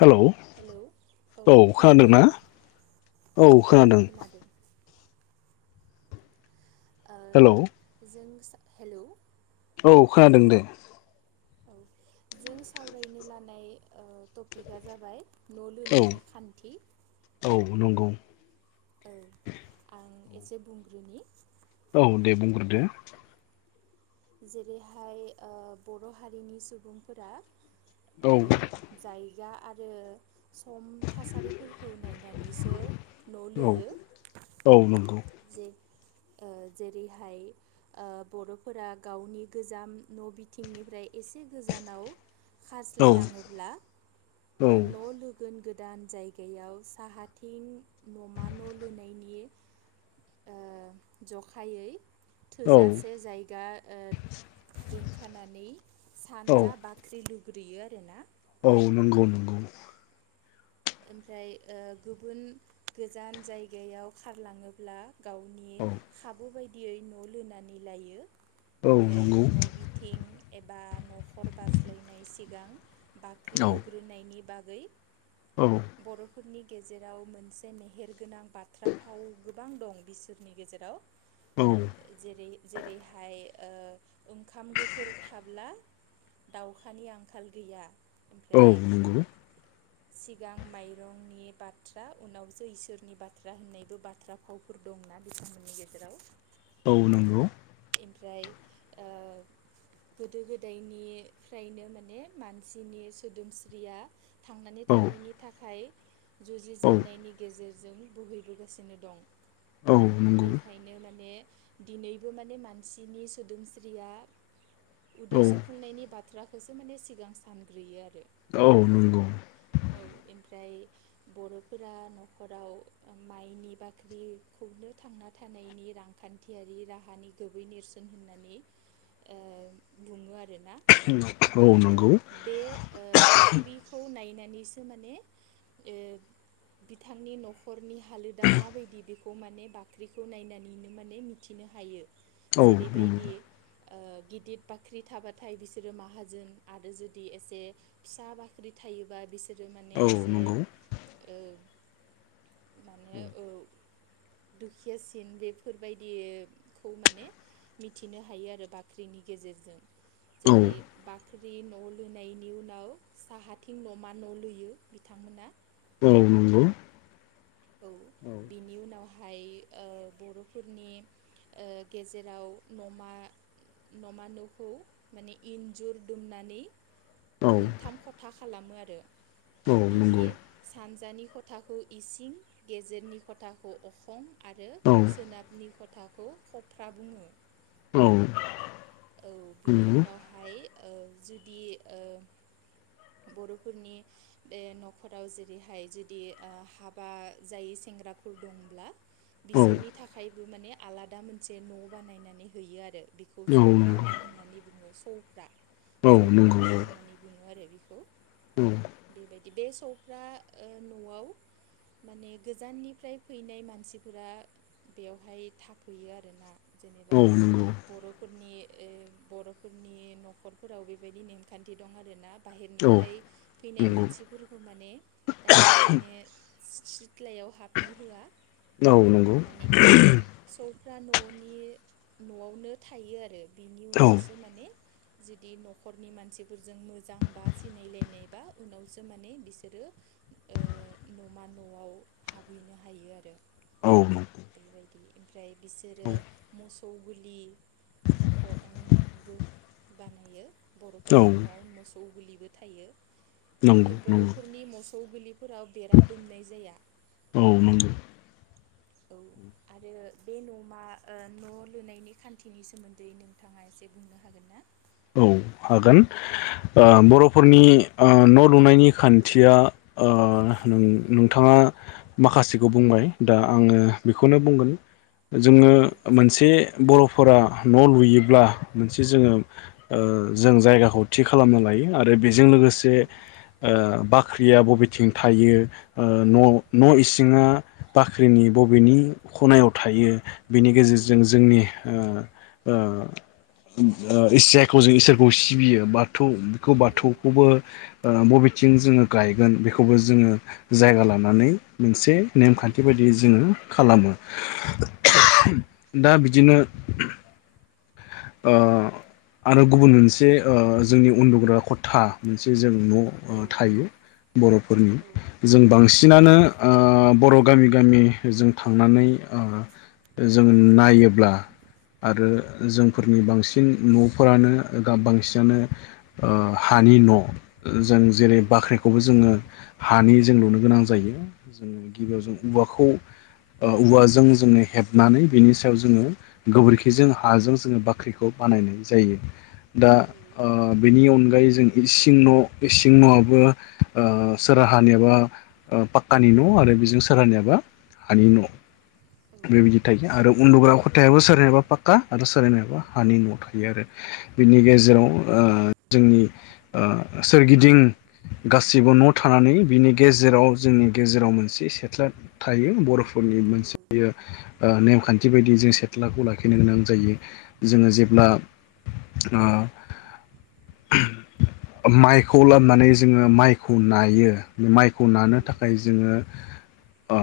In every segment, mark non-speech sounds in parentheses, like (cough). Hello औ खोनादों ना? औ खोनादों। ओ हेलौ जों हेलौ। औ खोनादों दे। औ जों सावरायनो लानाय ओ टपिकआ जाबाय न' औ लुनायनि खान्थि। औ नंगौ। औ आं एसे बुंग्रोनि। औ दे बुंग्रोदो। जेरैहाय ओ बर' हारिनि सुबुंफोरा ओ औ जायगा आरो सम थासारिफोरखौ नायनानैसो न' औ लुयो। औ नंगौ। जे ओ जेरैहाय ओ बर'फोरा गावनि गोजाम न' बिथिंनिफ्राय एसे गोजानाव औ खास्लायलाङोब्ला औ ओ न' लुगोन गोदान जायगायाव साहाथिं न'मा न' लुनायनि ओ जखायै औ थोजासे जायगा ओ दोनखानानै औ सानजा बा ख्रि लुग्रोयो आरोना। औ नंगौ नंगौ। ओमफ्राय ओ गुबुन गोजान जायगायाव खारलाङोब्ला गावनि औ खाबु बायदियै न' लुनानै लायो औ ओमफ्राय नंगौ न' बिथ थिं एबा न'खर बारस्लायनाय सिगां बाख्रि औ लु ग्रोनायनि बागै औ बर'फोरनि गेजेराव मोनसे मेहेरगोनां बाथ्रा फाव गोबां दं बिसोरनि गेजेराव औ जेरै जेरैहाय ओ ओंखाम गोफुर थाब्ला दाउखानि आंखाल गैया। औ ओमफ्राय नंगौ सि गां माइरंनि बाथ्रा उनावसो इसोरनि बाथ्रा होननायबो बाथ्रा फावफोर दं ना बिथांमोननि गेजेराव। औ नंगौ ओमफ्राय ओ गोदो गोदायनिफ्रायनो माने मानसिनि सोदोमस्रिया थांनानै औ थानायनि थाखाय औ जुजिजेनन्नायनि गेजेरजों बोहैबोगासिनो दं। औ आ नंगौ बेखायनो माने दिनैबो माने मानसिनि सोदोमस्रिया उदै औ सुफुंनायनि बाथ्रा खौसो माने सिगां सानग्रोयो आरो। औ नंगौ औ एमफ्राय बर'फोरा न'खराव माइनि बाख्रिखौनो थांना थानायनि रां खान्थियारि राहानि गुबै नेर्सोन होननानै ओ बुङो आरोना। औ ओ नंगौ औ नंगौ बे ओ बाख्रिखौ नायनानैसो माने ओ बिथांनि न'खरनि हालोदा माबायदि बे खौ माने बाख्रिखौ नायनानैनो माने मिथिनो हायो जेरैबायदि ओ गिदिर बाख्रि थाबाथाय बिसोरो माहाजोन आरो जुदि एसे फिसा बाख्रि थायोबा बिसोरो माने एसे ओ माने औ दुखियासिन बेफोरबायदि खौ माने मिथिनो हायो आरो बाख्रिनि गेजेरजों। औ जेरै बाख्रि न' लुनायनि उनाव साहाथिं न'मा न' लुयो। बिथांमोना औ नंगौ औ बिनि उनावहाय ओ बर'फोरनि ओ गेजेराव न'मा न'मा न'खौ माने इन्जुर दुमनानै औ मोनथाम खथा खालामो आरो औ बिनि नंगौ सानजानि खथाखौ इसिं, गेजेरनि खथाखौ अखं आरो औ सोनाबनि खथाखौ खफ्रा बुङो। औ औ बिनि उनावहाय औ जुदि ओ बर'फोरनि बे न'खराव जेरैहाय जुदि ओ हाबा जायै सेंग्राफोर दंब्ला औ बिसोरनि थाखायबो माने आलादा मोनसे न' बानायनानै होयो आरो बिखौ औ सफ्रा नंगौ न' होननानै बुङो सौफ्रा। औ सौफ्रा नंगौ न' होननानै बुङो आरो बेखौ। औ बेबायदि बे सौफ्रा ओ न'आव माने गोजाननिफ्राय फैनाय मानसिफोरा बेयावहाय थाफैयो आरोना जेनेबा औ नंगौ बर'फोरनि ओ बर'फोरनि न'खरफोराव बेबायदि नेमखान्थि दं आरोना। औ बाहेरनिफ्राय फैनाय नंगौ मानसि फोरखौ माने डाइरेक्ट माने सिथ्लायाव हाबनो होआ। औ नंगौ माने बे सौफ्रा न'नि न'आवनो थायो आरो। बिनि औ उनावसो माने जुदि न'खरनि मानसिफोरजों मोजां बा सिनायलायनाय बा उनावसो माने बिसोरो ओ न'मा न'आव हाबहैनो हायो आरो। औ नोंगौ बेबायदि ओमफ्राय बिसोरो मोसौ गलि नखरबो बानायो बर'फोरनि न'आव मोसौ मोसौ गोरलिबो थायो नंगौ खिन्थु नंगौ बर'फोरनि मोसौ गलि फोराव बेरा दुमनाय जाया। औ नंगौ औ आरो बे न'मा न' लुनायनि खान्थिनि सोमोन्दै नोंथाङा एसे बुंनो हागोन ना? औ हागोन बर'फोरनि न' लुनायनि खान्थिया ओ नोंथाङा माखासेखौ बुंबाय दा आङो बेखौनो बुंगोन जोङो औ मोनसे बर'फोरा न' लुयोब्ला मोनसे जोङो जों जायगाखौ थि खालामना लायो आरो बेजों लोगोसे औ बाख्रिया बबेथिं थायो न' न' इसिङा बाख्रिनि बबेनि खनायाव थायो बिनि औ गेजेरजों जोंनि ओ ओ इसोर खौ जों इसोरखौ सिबियो बाथौ बेखौ बाथौखौबो बबेथिं जोङो गायगोन बेखौबो जोङो जायगा लानानै मोनसे औ नेमखान्थि बायदि बिदि जोङो खालामो दा बिदिनो ओ आरो गुबुन मोनसे जोंनि उन्दुग्रा खथा मोनसे जों औ न' थायो औ बर'फोरनि औ जों बांसिनानो ओ बर' गामि गामि जों थांनानै ओ जों नायोब्ला आरो जों औ फोरनि बांसिन न'फोरानो गाब बांसिनानो हानि न' जों जेरै बाख्रिखौबो जोङो हानि जों लुनो गोनां जायो जोङो गिबियाव जों औवाखौ औवाजों जोङो हेबनानै बिनि सायाव जोङो गोबोरखिजों हाजों जोङो बाख्रिखौ बानायनाय जायो दा बेनि अनगायै जों इसिं न' इसिं न'आबो सोराहानियाबा पाक्कानि न' आरो बेजों सोरहानियाबा हानि न' बेबायदि थायो आरो उन्दुग्रा खथायाबो सोरनिबा पाक्का आरो सोर ओरैनोबा हानि न'आव थायो आरो बिनि गेजेराव ओ जोंनि ओ सोरगिदिं गासैबो न' थानानै बिनि गेजेराव जोंनि गेजेराव मोनसे सेथ्ला थायो बर'फोरनि मोनसे बेयो ओ नेमखान्थि बायदि जों सिथ्लाखौ लाखिनो गोनां जायो। जोङो जेब्ला ओ ओ माइखौ लाबोनानै जोङो माइखौ नायो। माइखौ नानो थाखाय जोङो ओ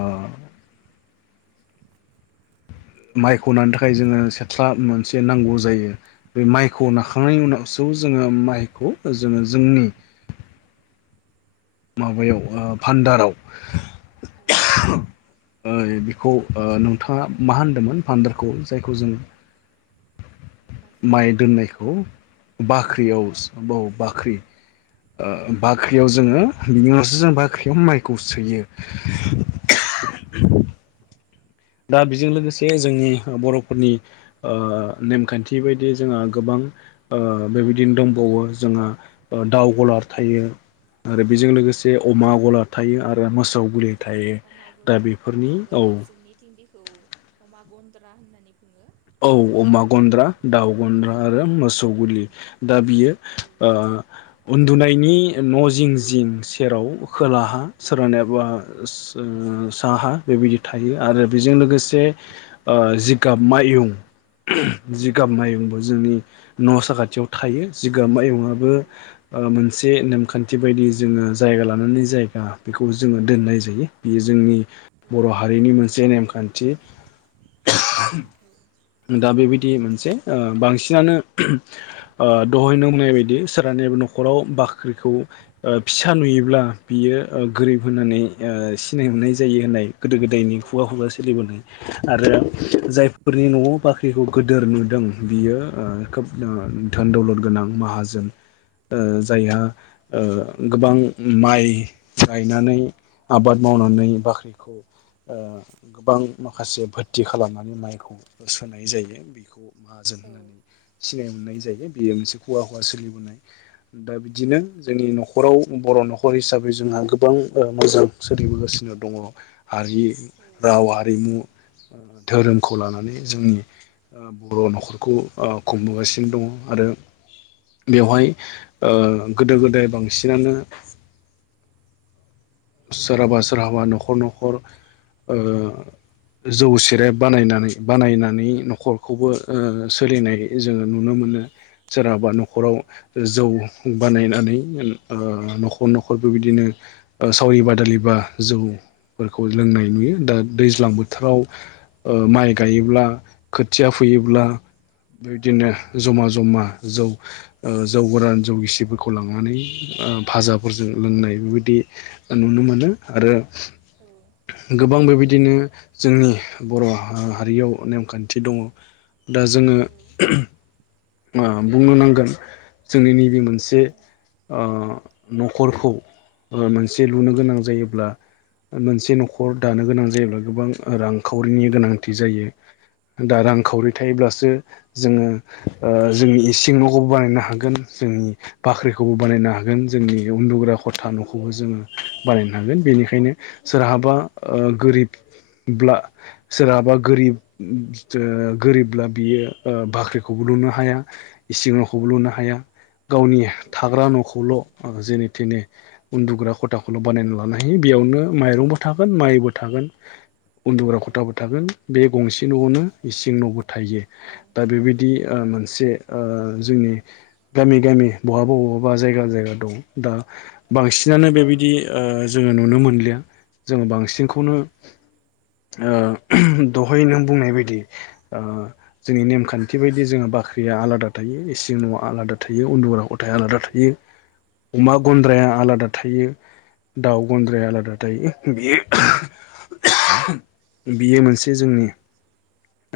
माइखौ नानो थाखाय जोंनो सेथ्ला मोनसे नांगौ जायो बे माइखौ नाखांनायनि उनाव ओ जोङो माइखौ जोङो जोंनि माबायाव ओ फान्दाराव औ। ओइ बिखौ ओ नोंथाङा मा होनदोंमोन फान्दारखौ जायखौ जोंङो बाख्रि माइ दोननायखौ बाख्रि बाख्रियाव (unintelligible) औ बाख्रि ओ बाख्रियाव जोङो बिनि उनावसो जों बाख्रियाव माइखौ सोयो। औ दा बेजों लोगोसे जोंनि बर'फोरनि ओ नेमखान्थि बायदियै जोंहा गोबां ओ बेबायदिनो दंबावो जोंहा ओ दाउ गलार थायो। आरो औ बेजों लोगोसे अमा गला थायो आरो मोसौ गलि औ अमा गलार-अमा गलार जोंनिथिं बिखौ अमा गन्द्रा होननानै बुङो। औ अमा गन्द्रा, दाउ गन्द्रा औ आरो मोसौ गुलि। दा बियो औ ओ उन्दुनायनि न' जिं-जिं सेराव खोलाहा सोरहानियाबा जों साहा बेबायदि थायो आरो बेजों ओ लोगोसे जिगाब मायुं औ जिगाब मायुंबो जोंनि न' साखाथियाव थायो जिगाब मायुंआबो औ ओ मोनसे नेमखान्थि बायदियै जोङो जायगा लानानै जायगा बेखौ जोङो दोननाय जायो। बेयो जोंनि बर' हारिनि मोनसे नेमखान्थि। दा बेबायदि मोनसे ओ बांसिनानो ओ दहोय नों बुंनाय बायदि सोरहानिबा न'खराव बाख्रिखौ ओ फिसा नुयोब्ला बियो ओ गोरिब होननानै ओ सिनायहरनाय जायो होननाय गोदो-गोदायनि खुगा-खुगा सोलिबोनाय आरो जायफोरनि न'आव बाख्रिखौ गोदोर नुदों बियो ओ खोब ओ धोन-दौलद गोनां माहाजोन ओ जायहा ओ गोबां माइ गायनानै आबाद मावनानै बाख्रिखौ ओ गोबां माखासे भोरथि खालामनानै माइखौ सोनाय जायो बेखौ माहाजोन होननानै सिनाय मोननाय जायो बेयो मोनसे खुगा-खुगा सोलिबोनाय (unintelligible) दा बिदिनो जोंनि न'खराव बर' न'खर हिसाबै जोंहा गोबां ओ मोजां सोलिबोगासिनो दङ। हारि, राव, हारिमु, धोरोमखौ लानानै जोंनि ओ बर' न'खरखौ ओ खुंबोगासिनो दङ आरो बेवहाय ओ गोदो-गोदाय बांसिनानो सोरहाबा-सोरहाबा न'खर-न'खर ओ जौ-सेरेब बानायनानै बानायनानै न'खरखौबो ओ सोलिनाय जोङो नुनो मोनो। सोरहाबा न'खराव जौ बानायनानै ओ न'खर-न'खर बेबायदिनो ओ सावरि बादालि बा जौफोरखौ लोंनाय नुयो, दा दैज्लां बोथोराव ओ माइ गायोब्ला खोथिया फुयोब्ला बिबदिनो जमा जमा जौ ओ जौ गोरान जौ गिसिफोरखौ लांनानै ओ फाजाफोरजों लोंनाय बेबायदि नुनो मोनो आरो गोबां बेबायदिनो जोंनि बर' हा हारियाव नेमखान्थि दङ दा जोङो मा बुंनो नांगोन जोंनि नैबे मोनसे ओ न'खरखौ ओ मोनसे लुनो गोनां जायोब्ला मोनसे न'खर दानो गोनां जायोब्ला गोबां रांखावरिनि गोनांथि जायो। दा रां-खावरि थायोब्लासो जोङो ओ जोंनि इसिं न'खौबो बानायनो हागोन जोंनि बाख्रिखौबो बानायनो हागोन जोंनि उन्दुग्रा खथा न'खौबो जोङो बानायनो हागोन बेनिखायनो सोरहाबा ओ गोरिब ब्ला सोरहाबा गोरिब ओ गोरिबब्ला बियो ओ बाख्रिखौबो लुनो हाया इसिं न'खौबो लुनो हाया। गावनि थाग्रा न'खौल' जेने थेने उन्दुग्रा खथाखौल' बानायना लानो हायो। बेयावनो माइरंबो थागोन माइबो थागोन। उन्दुग्रा खथाबो थागोन बे गंसे न'आवनो इसिं न'बो थायो। औ बेबादि ओ मोनसे ओ जोंनि गामि गामि बहाबा बहाबा जायगा जायगा दं दा। बांसिनानो बेबायदि ओ जोङो नुनो मोनलिया जोङो बांसिनखौनो ओ दहाय नों बुंनाय बायदि ओ जोंनि नेमखान्थि बायदि जोङो बाख्रि या आलादा थायो, इसिं न'आ आलादा थायो, उन्दुग्रा खथाया आलादा थायो। अमा गन्द्राया आलादा थायो, दाउ गन्द्राया आलादा थायो। बेयो बियो मोनसे जोंनि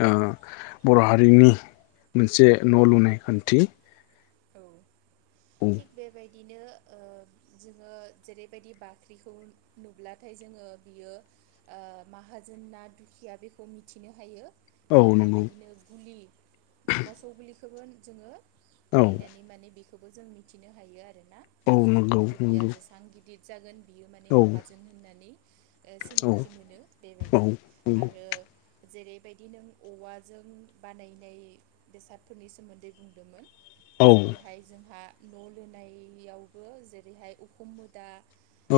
ओ बर' हारिनि जे न' लुनाय खान्थि औ, औ थिग बेबायदिनो ओ जोङो जेरैबायदि बाख्रिखौ नुब्लाथाय जोङो बियो ओ माहाजोन ना दुखिया बेखौ मिथिनो हायो। औ थिग नंगौ बेबायदिनो गुलि मोसौ गुलिखोबो जोङो औ नायनानै माने बेखौबो जों मिथिनो हायो आरोना। औ मोसौ नंगौ गुलिया नंगौ जेसां गिदिद जागोन बियो माने औ माहाजोन होननानै ओ औ सिनायथि मोनो औ बेबायदि नंगौ आरो जेरैबायदि नों औवाजों बानायनाय बेसादफोरनि सोमोन्दै बुंदोमोन औ जेरैहाय जोंहा न' लुनायावबो जेरैहाय अखुम मुदा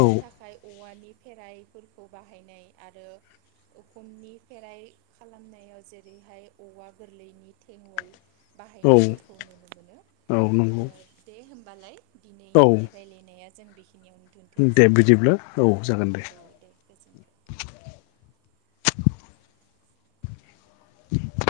औ नि थाखाय औवानि फेराइफोरखौ बाहायनाय आरो उखुमनि फेराइ खालामनायाव जेरैहाय औवा गोरलैनि थेंअल औ बाहायनायफोरखौ नुनो मोनो। औ ओ नंगौ। दे होमबालाय औ दिनैनि रायलायनाया जों बेखिनियाव दे बिदिब्ला औ जागोन दे। औ दे गोजोनथों।